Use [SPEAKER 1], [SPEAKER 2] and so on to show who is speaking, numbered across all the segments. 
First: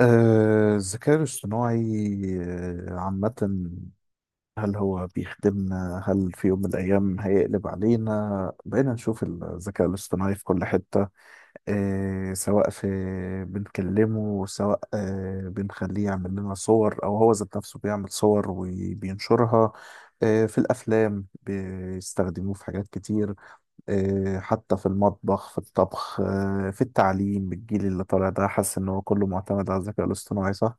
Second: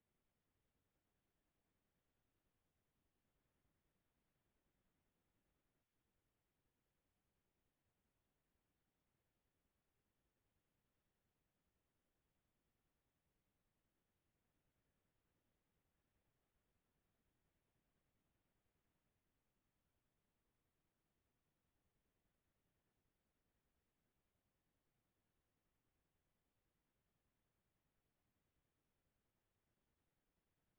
[SPEAKER 1] الذكاء الاصطناعي عامة. هل هو بيخدمنا؟ هل في يوم من الأيام هيقلب علينا؟ بقينا نشوف الذكاء الاصطناعي في كل حتة، سواء في بنكلمه، سواء بنخليه يعمل لنا صور أو هو ذات نفسه بيعمل صور وبينشرها. في الأفلام بيستخدموه في حاجات كتير. حتى في المطبخ في الطبخ، في التعليم الجيل اللي طالع ده حاسس إن هو كله معتمد على الذكاء الاصطناعي، صح؟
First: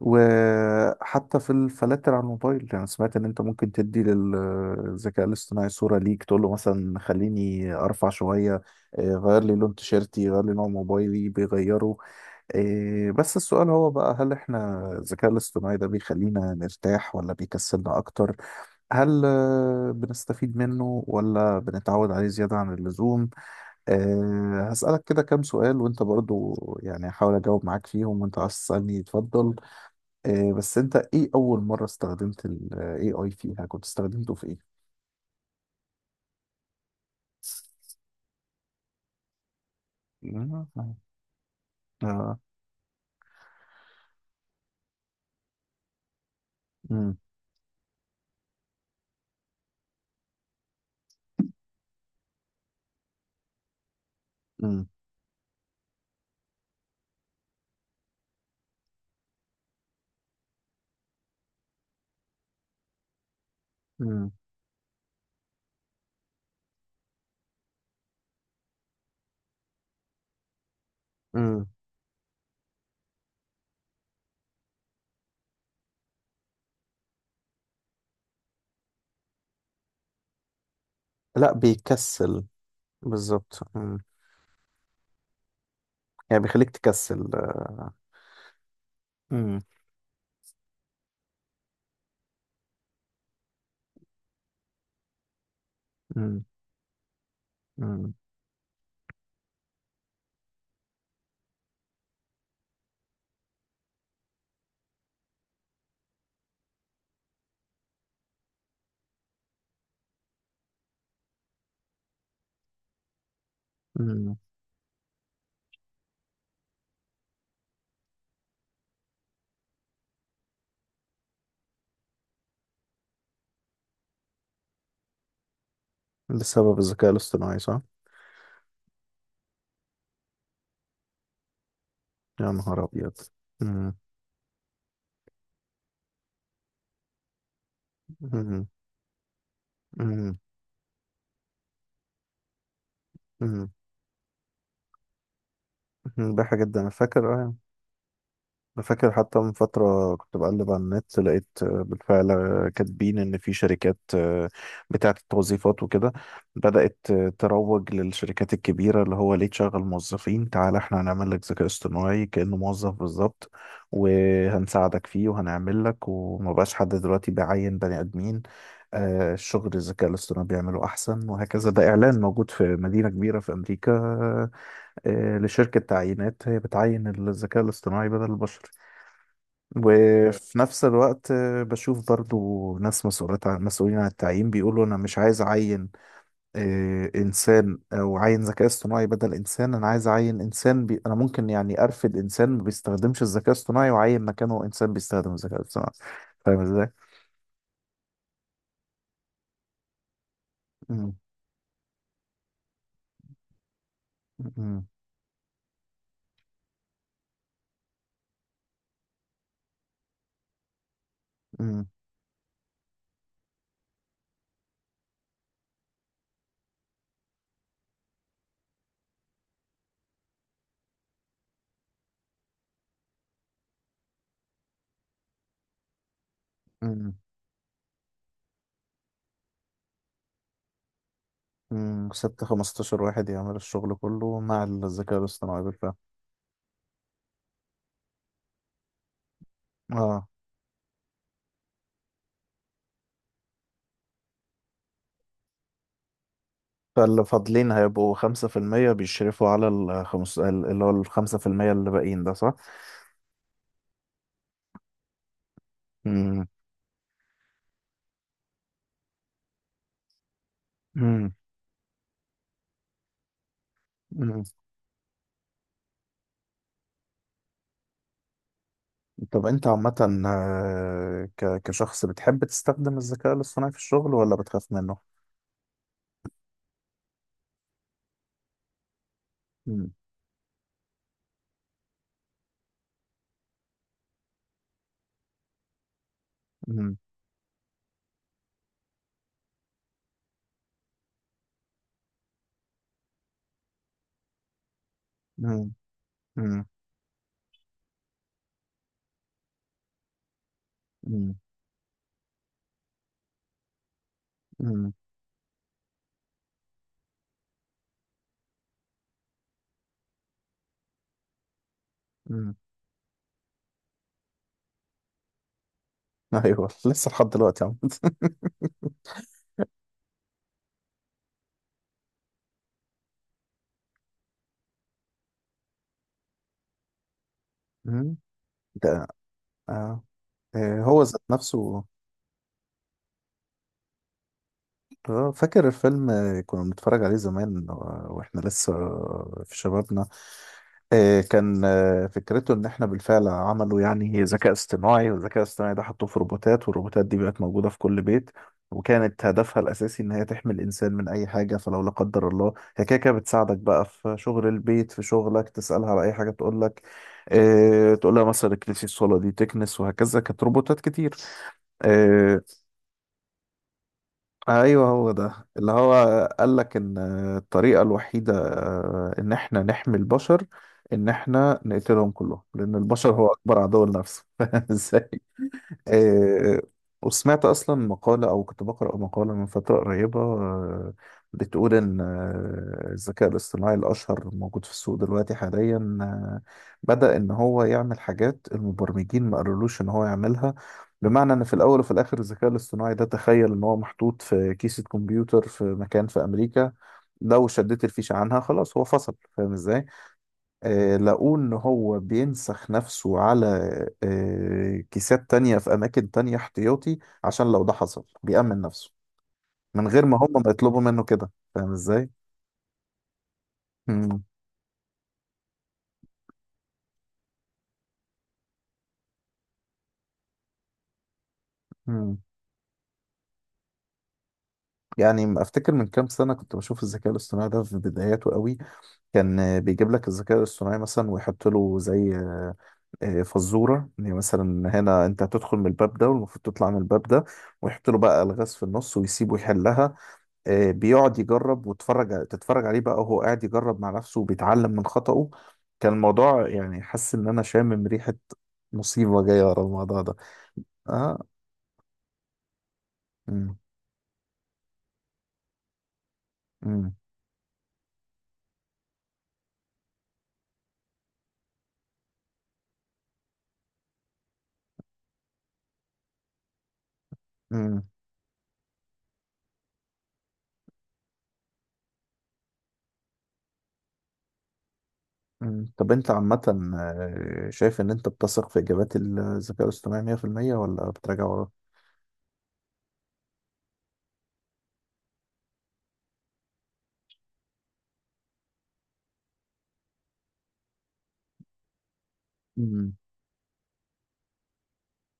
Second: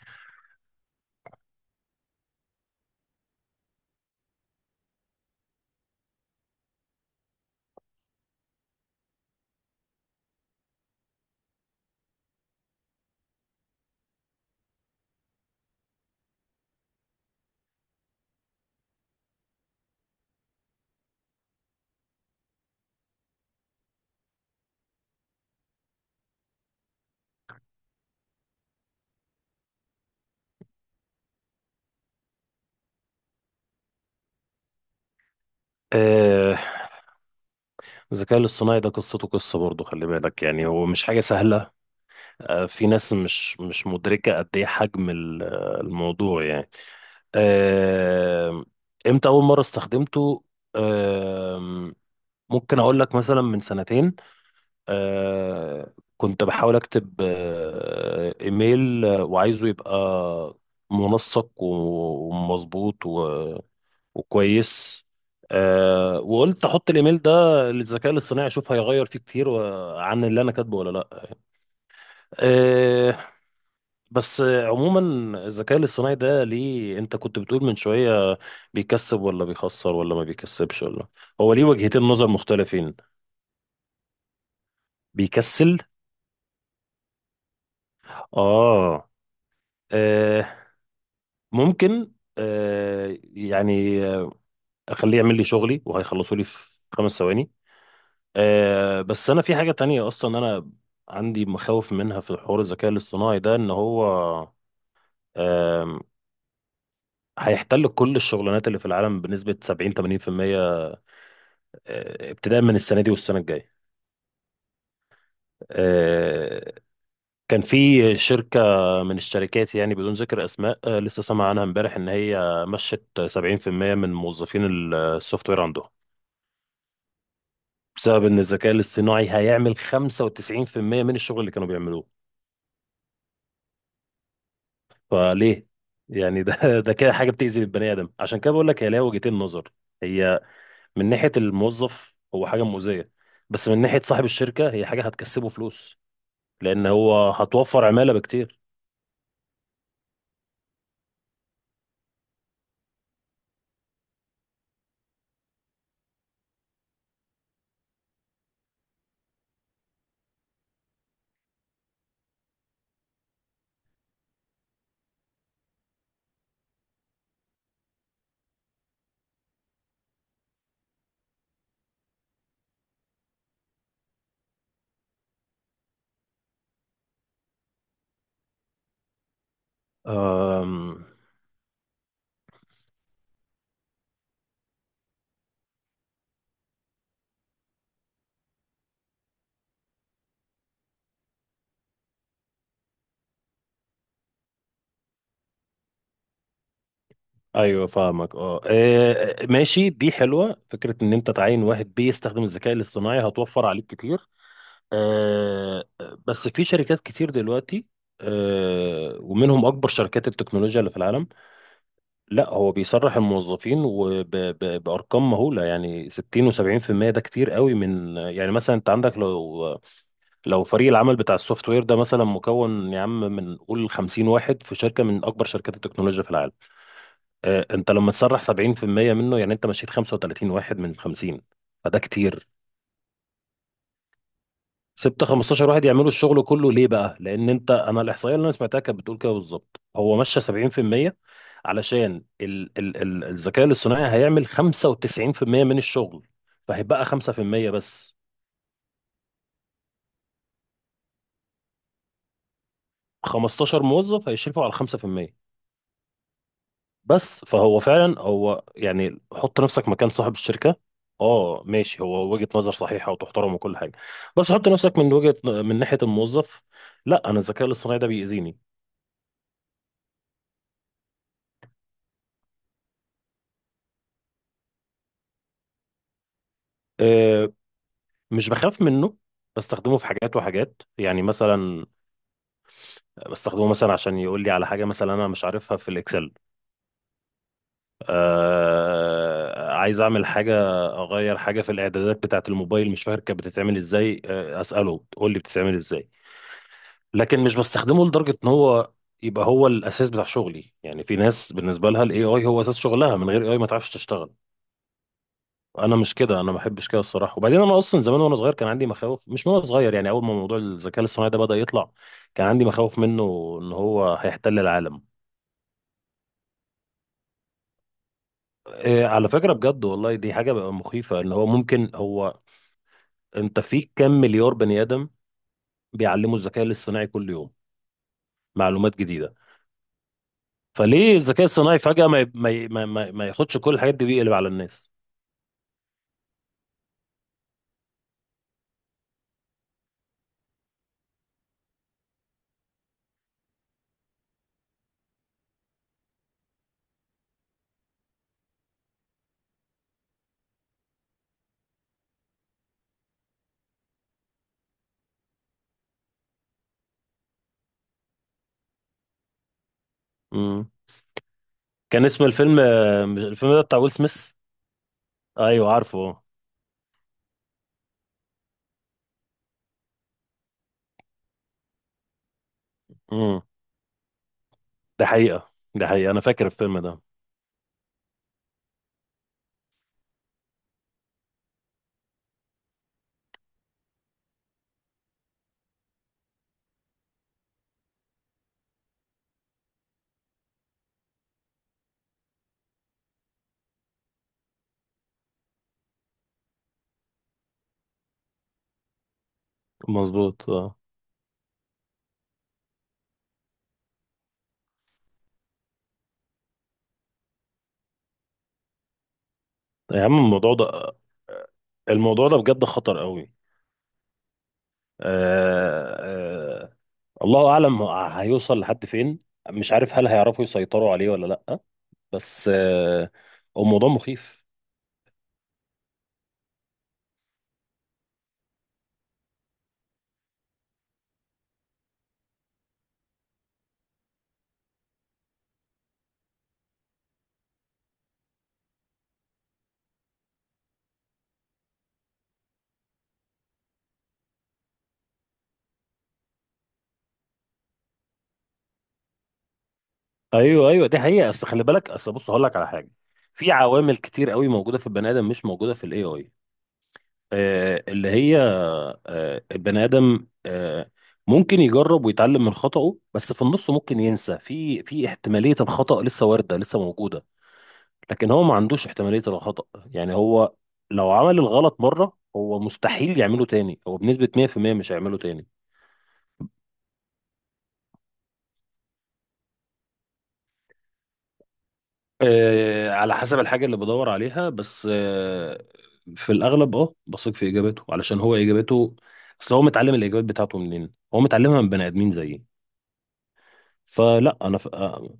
[SPEAKER 1] وحتى في الفلاتر على الموبايل، يعني سمعت ان انت ممكن تدي للذكاء الاصطناعي صورة ليك تقول له مثلا خليني ارفع شوية، غير لي لون تيشيرتي، غير لي نوع موبايلي بيغيره. بس السؤال هو بقى، هل احنا الذكاء الاصطناعي ده بيخلينا نرتاح ولا بيكسلنا اكتر؟ هل بنستفيد منه ولا بنتعود عليه زيادة عن اللزوم؟ هسألك كده كام سؤال وانت برضو. يعني هحاول اجاوب معاك فيهم، وانت عايز تسألني اتفضل. بس انت ايه اول مرة استخدمت ال AI فيها كنت استخدمته في ايه؟
[SPEAKER 2] آه، الذكاء الاصطناعي ده قصته قصة برضه، خلي بالك، يعني هو مش حاجة سهلة.
[SPEAKER 1] اه.
[SPEAKER 2] في ناس مش مدركة قد ايه حجم الموضوع يعني.
[SPEAKER 1] امم.
[SPEAKER 2] آه، امتى أول مرة استخدمته؟ آه، ممكن أقول لك مثلا من سنتين.
[SPEAKER 1] امم.
[SPEAKER 2] كنت بحاول أكتب إيميل، وعايزه يبقى منسق ومظبوط
[SPEAKER 1] امم.
[SPEAKER 2] وكويس. وقلت احط الايميل ده للذكاء الاصطناعي، اشوف هيغير فيه كتير عن اللي انا كاتبه ولا لا.
[SPEAKER 1] امم.
[SPEAKER 2] آه بس عموما، الذكاء الاصطناعي ده، ليه انت كنت بتقول من شوية بيكسب ولا بيخسر ولا ما بيكسبش ولا؟
[SPEAKER 1] لا
[SPEAKER 2] هو ليه وجهتين نظر
[SPEAKER 1] بيكسل.
[SPEAKER 2] مختلفين.
[SPEAKER 1] بالظبط. امم.
[SPEAKER 2] بيكسل.
[SPEAKER 1] يعني بيخليك تكسل.
[SPEAKER 2] اه،
[SPEAKER 1] امم.
[SPEAKER 2] آه ممكن، يعني اخليه يعمل لي شغلي وهيخلصه لي
[SPEAKER 1] امم.
[SPEAKER 2] في 5 ثواني.
[SPEAKER 1] امم.
[SPEAKER 2] بس انا في حاجة تانية، اصلا انا عندي مخاوف منها في حوار الذكاء الاصطناعي ده، ان هو آم، هيحتل كل الشغلانات اللي في العالم بنسبة 70 80%، ابتداء من السنة دي والسنة الجاية.
[SPEAKER 1] امم.
[SPEAKER 2] آه، كان في شركة من الشركات، يعني بدون ذكر اسماء، لسه سامع عنها امبارح ان هي مشت 70% من موظفين السوفت وير عندهم،
[SPEAKER 1] بسبب الذكاء الاصطناعي، صح؟
[SPEAKER 2] بسبب ان الذكاء الاصطناعي هيعمل 95% من الشغل اللي كانوا بيعملوه.
[SPEAKER 1] يا نهار ابيض. امم.
[SPEAKER 2] فليه يعني؟ ده ده كده حاجه بتأذي البني ادم، عشان كده
[SPEAKER 1] امم.
[SPEAKER 2] بقول لك هي ليها وجهتين نظر.
[SPEAKER 1] امم.
[SPEAKER 2] هي من ناحيه الموظف هو حاجه مؤذيه، بس من ناحيه صاحب الشركه هي حاجه هتكسبه فلوس،
[SPEAKER 1] امم. بحاجة جدا،
[SPEAKER 2] لان
[SPEAKER 1] انا
[SPEAKER 2] هو
[SPEAKER 1] فاكر.
[SPEAKER 2] هتوفر عماله بكتير.
[SPEAKER 1] أنا فاكر حتى من فترة كنت بقلب على النت، لقيت بالفعل كاتبين إن في شركات بتاعة التوظيفات وكده، بدأت تروج للشركات الكبيرة اللي هو ليه تشغل موظفين، تعال إحنا هنعمل لك ذكاء اصطناعي كأنه موظف بالظبط، وهنساعدك فيه وهنعمل لك، وما بقاش حد دلوقتي بيعين بني آدمين. الشغل الذكاء الاصطناعي بيعمله أحسن وهكذا. ده إعلان موجود في مدينة كبيرة في أمريكا، لشركة تعيينات هي بتعين الذكاء الاصطناعي بدل البشر. وفي نفس
[SPEAKER 2] أم...
[SPEAKER 1] الوقت بشوف برضو ناس مسؤولات عن مسؤولين عن التعيين بيقولوا انا مش عايز اعين انسان او عين ذكاء اصطناعي بدل انسان. انا عايز اعين انسان انا ممكن يعني ارفد انسان ما بيستخدمش الذكاء الاصطناعي واعين مكانه انسان بيستخدم الذكاء الاصطناعي، فاهم ازاي؟
[SPEAKER 2] ايوه، فاهمك. اه، إيه، ماشي، دي حلوه فكره ان
[SPEAKER 1] مم.
[SPEAKER 2] انت تعين واحد بيستخدم الذكاء الاصطناعي، هتوفر عليك كتير.
[SPEAKER 1] مم.
[SPEAKER 2] أه... بس في شركات كتير دلوقتي، ومنهم اكبر شركات التكنولوجيا اللي في العالم،
[SPEAKER 1] مم.
[SPEAKER 2] لا هو بيسرح الموظفين وبأرقام مهولة، يعني 60 و70%. ده كتير قوي، من يعني مثلا انت عندك، لو فريق العمل بتاع السوفت وير ده مثلا مكون، يا عم، من قول 50 واحد في شركة من أكبر شركات التكنولوجيا في العالم،
[SPEAKER 1] مم.
[SPEAKER 2] انت لما تسرح 70% منه، يعني انت مشيت 35 واحد من 50. فده
[SPEAKER 1] مم. سبت
[SPEAKER 2] كتير.
[SPEAKER 1] 15 واحد يعمل الشغل كله مع الذكاء
[SPEAKER 2] سبت
[SPEAKER 1] الاصطناعي
[SPEAKER 2] 15 واحد
[SPEAKER 1] بالفعل.
[SPEAKER 2] يعملوا الشغل كله، ليه بقى؟ لأن أنت، أنا الإحصائية اللي أنا سمعتها كانت بتقول كده بالظبط، هو
[SPEAKER 1] اه.
[SPEAKER 2] مشى 70% علشان ال الذكاء الاصطناعي هيعمل 95% من الشغل، فهيبقى
[SPEAKER 1] فاللي
[SPEAKER 2] 5%.
[SPEAKER 1] فاضلين هيبقوا
[SPEAKER 2] بس
[SPEAKER 1] 5% بيشرفوا على الخمس اللي هو الخمسة في المية اللي باقيين ده، صح؟
[SPEAKER 2] 15 موظف هيشرفوا على 5%.
[SPEAKER 1] مم.
[SPEAKER 2] بس فهو فعلا هو، يعني حط نفسك مكان صاحب الشركة.
[SPEAKER 1] مم.
[SPEAKER 2] اه، ماشي، هو وجهة نظر صحيحة وتحترم وكل حاجة،
[SPEAKER 1] مم.
[SPEAKER 2] بس حط نفسك من من ناحية الموظف. لا، أنا الذكاء الاصطناعي ده بيأذيني.
[SPEAKER 1] طب أنت عامة، كشخص بتحب تستخدم الذكاء الاصطناعي في الشغل ولا بتخاف منه؟
[SPEAKER 2] آه، مش بخاف منه.
[SPEAKER 1] مم.
[SPEAKER 2] بستخدمه في حاجات وحاجات يعني، مثلا بستخدمه مثلا عشان يقول لي على حاجة، مثلا أنا مش عارفها في الإكسل.
[SPEAKER 1] مم.
[SPEAKER 2] عايز أعمل حاجة، أغير حاجة في الإعدادات بتاعة الموبايل، مش فاكر كانت بتتعمل إزاي، أسأله تقول لي
[SPEAKER 1] مم.
[SPEAKER 2] بتتعمل إزاي.
[SPEAKER 1] مم.
[SPEAKER 2] لكن مش بستخدمه لدرجة إن هو يبقى هو الأساس بتاع شغلي. يعني
[SPEAKER 1] مم.
[SPEAKER 2] في
[SPEAKER 1] مم.
[SPEAKER 2] ناس بالنسبة لها ال AI هو أساس شغلها، من غير AI ما تعرفش تشتغل. انا مش كده، انا ما بحبش كده الصراحه. وبعدين انا اصلا زمان وانا صغير كان عندي مخاوف، مش من وانا صغير، يعني اول ما موضوع الذكاء الاصطناعي ده بدا يطلع، كان
[SPEAKER 1] مم.
[SPEAKER 2] عندي مخاوف منه ان هو هيحتل العالم.
[SPEAKER 1] أيوه لسه لحد دلوقتي عم
[SPEAKER 2] إيه، على فكره، بجد والله دي حاجه بقى مخيفه، ان هو ممكن هو، انت في كام مليار بني ادم بيعلموا الذكاء الاصطناعي كل يوم
[SPEAKER 1] مم.
[SPEAKER 2] معلومات
[SPEAKER 1] ده.
[SPEAKER 2] جديده.
[SPEAKER 1] آه. هو
[SPEAKER 2] فليه
[SPEAKER 1] ذات
[SPEAKER 2] الذكاء الصناعي
[SPEAKER 1] نفسه.
[SPEAKER 2] فجاه ما ي- ما ي- ما, ما, ما ياخدش كل الحاجات دي ويقلب على الناس.
[SPEAKER 1] اه فاكر الفيلم، كنا بنتفرج عليه زمان واحنا لسه في شبابنا. كان فكرته ان احنا بالفعل عملوا يعني ذكاء اصطناعي، والذكاء الاصطناعي ده حطوه في روبوتات، والروبوتات دي بقت موجودة في كل بيت، وكانت هدفها الاساسي ان هي تحمي الانسان من اي حاجة. فلو لا قدر الله، هي كده كده بتساعدك بقى في شغل البيت، في شغلك، تسألها على اي حاجة تقول لك. اه. تقول لها مثلا اكنسي الصالة دي تكنس، وهكذا كانت
[SPEAKER 2] امم
[SPEAKER 1] روبوتات كتير.
[SPEAKER 2] كان اسم
[SPEAKER 1] آه،
[SPEAKER 2] الفيلم، الفيلم ده بتاع ويل سميث.
[SPEAKER 1] ايوه هو ده اللي
[SPEAKER 2] ايوه،
[SPEAKER 1] هو
[SPEAKER 2] عارفه.
[SPEAKER 1] قال لك ان الطريقه الوحيده ان احنا نحمي البشر ان احنا نقتلهم كلهم، لان البشر هو
[SPEAKER 2] امم
[SPEAKER 1] اكبر عدو لنفسه.
[SPEAKER 2] ده
[SPEAKER 1] ازاي.
[SPEAKER 2] حقيقه، ده حقيقه، انا فاكر
[SPEAKER 1] آه،
[SPEAKER 2] الفيلم ده.
[SPEAKER 1] وسمعت أصلا مقالة أو كنت بقرأ مقالة من فترة قريبة بتقول إن الذكاء الاصطناعي الأشهر موجود في السوق دلوقتي حاليا بدأ إن هو يعمل حاجات المبرمجين ما قالولوش إن هو يعملها، بمعنى إن في الأول وفي الآخر الذكاء الاصطناعي ده تخيل إن هو محطوط في كيسة كمبيوتر في مكان في أمريكا، لو شديت الفيشة عنها خلاص هو فصل، فاهم إزاي؟
[SPEAKER 2] مظبوط، اه.
[SPEAKER 1] لقوه إن هو بينسخ نفسه على كيسات تانية في أماكن تانية احتياطي، عشان لو ده حصل بيأمن نفسه من
[SPEAKER 2] يا
[SPEAKER 1] غير
[SPEAKER 2] عم،
[SPEAKER 1] ما هم ما
[SPEAKER 2] الموضوع
[SPEAKER 1] يطلبوا
[SPEAKER 2] ده،
[SPEAKER 1] منه كده، فاهم إزاي؟
[SPEAKER 2] بجد خطر قوي.
[SPEAKER 1] مم.
[SPEAKER 2] آه آه الله اعلم هيوصل لحد فين. مش عارف هل هيعرفوا يسيطروا عليه ولا لا.
[SPEAKER 1] مم.
[SPEAKER 2] بس هو موضوع مخيف.
[SPEAKER 1] يعني أفتكر من كام سنة كنت بشوف الذكاء الاصطناعي ده في بداياته قوي. كان بيجيب لك الذكاء الاصطناعي مثلا ويحط له زي فزورة يعني مثلا، هنا أنت هتدخل من الباب ده والمفروض تطلع من الباب ده، ويحط له بقى ألغاز في النص ويسيبه يحلها. بيقعد يجرب وتتفرج عليه بقى، وهو قاعد يجرب مع نفسه وبيتعلم من خطأه. كان الموضوع يعني حاسس ان انا شامم ريحة مصيبة جاية ورا الموضوع ده.
[SPEAKER 2] ايوه، ايوه، دي
[SPEAKER 1] اه.
[SPEAKER 2] حقيقه. اصل خلي بالك، اصل بص هقول لك على حاجه. في
[SPEAKER 1] مم.
[SPEAKER 2] عوامل كتير قوي موجوده في البني ادم مش موجوده في ال AI،
[SPEAKER 1] مم.
[SPEAKER 2] اللي هي البني ادم ممكن يجرب ويتعلم من خطأه، بس في النص ممكن ينسى، في احتمالية الخطأ لسه واردة لسه موجودة.
[SPEAKER 1] مم.
[SPEAKER 2] لكن هو ما عندوش احتمالية الخطأ، يعني هو لو عمل الغلط مرة هو مستحيل يعمله تاني، هو بنسبة 100% مش هيعمله تاني.
[SPEAKER 1] مم. طب انت عامة، شايف ان انت بتثق في اجابات الذكاء الاصطناعي 100% ولا بتراجع وراه؟
[SPEAKER 2] على حسب الحاجة اللي بدور عليها، بس في الأغلب بثق في إجاباته، علشان هو إجاباته، أصل هو متعلم الإجابات بتاعته منين؟ هو متعلمها من بني آدمين زيي.
[SPEAKER 1] مم.
[SPEAKER 2] فلا انا ف...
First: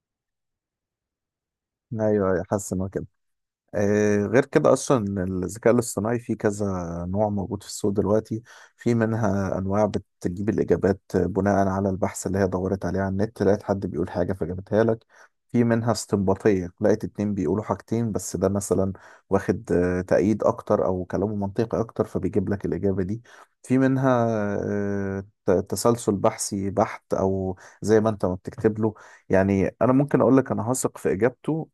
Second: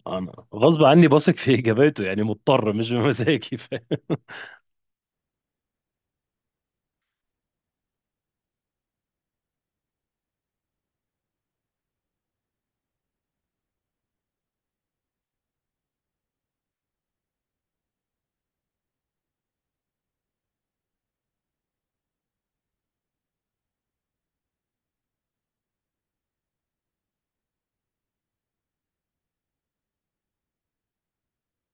[SPEAKER 2] انا غصب عني بثق في اجاباته، يعني
[SPEAKER 1] ايوه، أيوة، حاسس
[SPEAKER 2] مضطر
[SPEAKER 1] ان هو
[SPEAKER 2] مش
[SPEAKER 1] كده.
[SPEAKER 2] بمزاجي فاهم؟
[SPEAKER 1] غير كده اصلا الذكاء الاصطناعي فيه كذا نوع موجود في السوق دلوقتي. في منها انواع بتجيب الاجابات بناء على البحث اللي هي دورت عليه على النت، لقيت حد بيقول حاجه فجابتها لك. في منها استنباطيه، لقيت اتنين بيقولوا حاجتين بس ده مثلا واخد تأييد اكتر او كلامه منطقي اكتر، فبيجيب لك الاجابه دي. في منها تسلسل بحثي بحت، او زي ما انت ما بتكتب له، يعني انا ممكن اقول لك انا هثق في اجابته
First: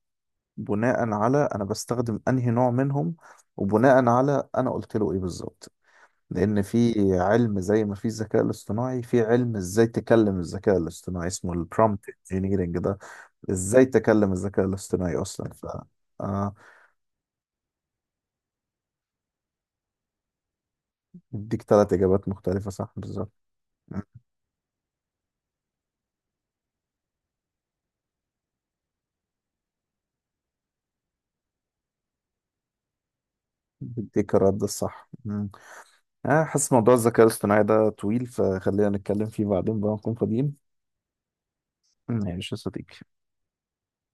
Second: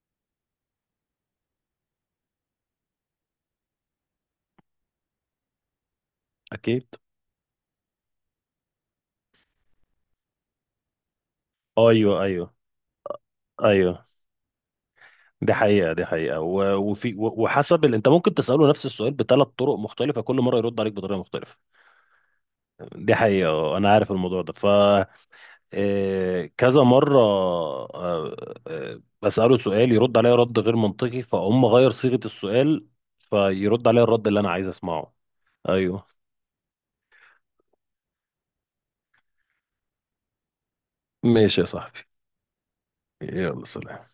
[SPEAKER 1] بناء على انا بستخدم انهي نوع منهم، وبناء على انا قلت له ايه بالظبط، لان
[SPEAKER 2] اكيد.
[SPEAKER 1] في علم زي ما في الذكاء الاصطناعي في علم ازاي تكلم الذكاء الاصطناعي اسمه البرومبت
[SPEAKER 2] ايوه، ايوه،
[SPEAKER 1] انجينيرنج ده، ازاي
[SPEAKER 2] ايوه،
[SPEAKER 1] تكلم الذكاء الاصطناعي اصلا،
[SPEAKER 2] دي
[SPEAKER 1] ف
[SPEAKER 2] حقيقة، دي حقيقة،
[SPEAKER 1] آه
[SPEAKER 2] وحسب انت ممكن تسأله نفس السؤال بثلاث طرق مختلفة، كل مرة يرد عليك بطريقة مختلفة.
[SPEAKER 1] بيديك ثلاث اجابات مختلفه، صح،
[SPEAKER 2] دي
[SPEAKER 1] بالظبط.
[SPEAKER 2] حقيقة. انا
[SPEAKER 1] مم.
[SPEAKER 2] عارف الموضوع ده. كذا مرة، بسأله سؤال يرد عليا رد غير منطقي، فاقوم غير صيغة السؤال فيرد عليا الرد
[SPEAKER 1] بيديك
[SPEAKER 2] اللي انا
[SPEAKER 1] الرد
[SPEAKER 2] عايز
[SPEAKER 1] الصح.
[SPEAKER 2] اسمعه.
[SPEAKER 1] مم.
[SPEAKER 2] ايوه.
[SPEAKER 1] حاسس موضوع الذكاء الاصطناعي ده طويل، فخلينا نتكلم فيه بعدين بقى نكون فاضيين.
[SPEAKER 2] ماشي يا صاحبي.
[SPEAKER 1] مم، ماشي يا صديقي.
[SPEAKER 2] يلا، سلام.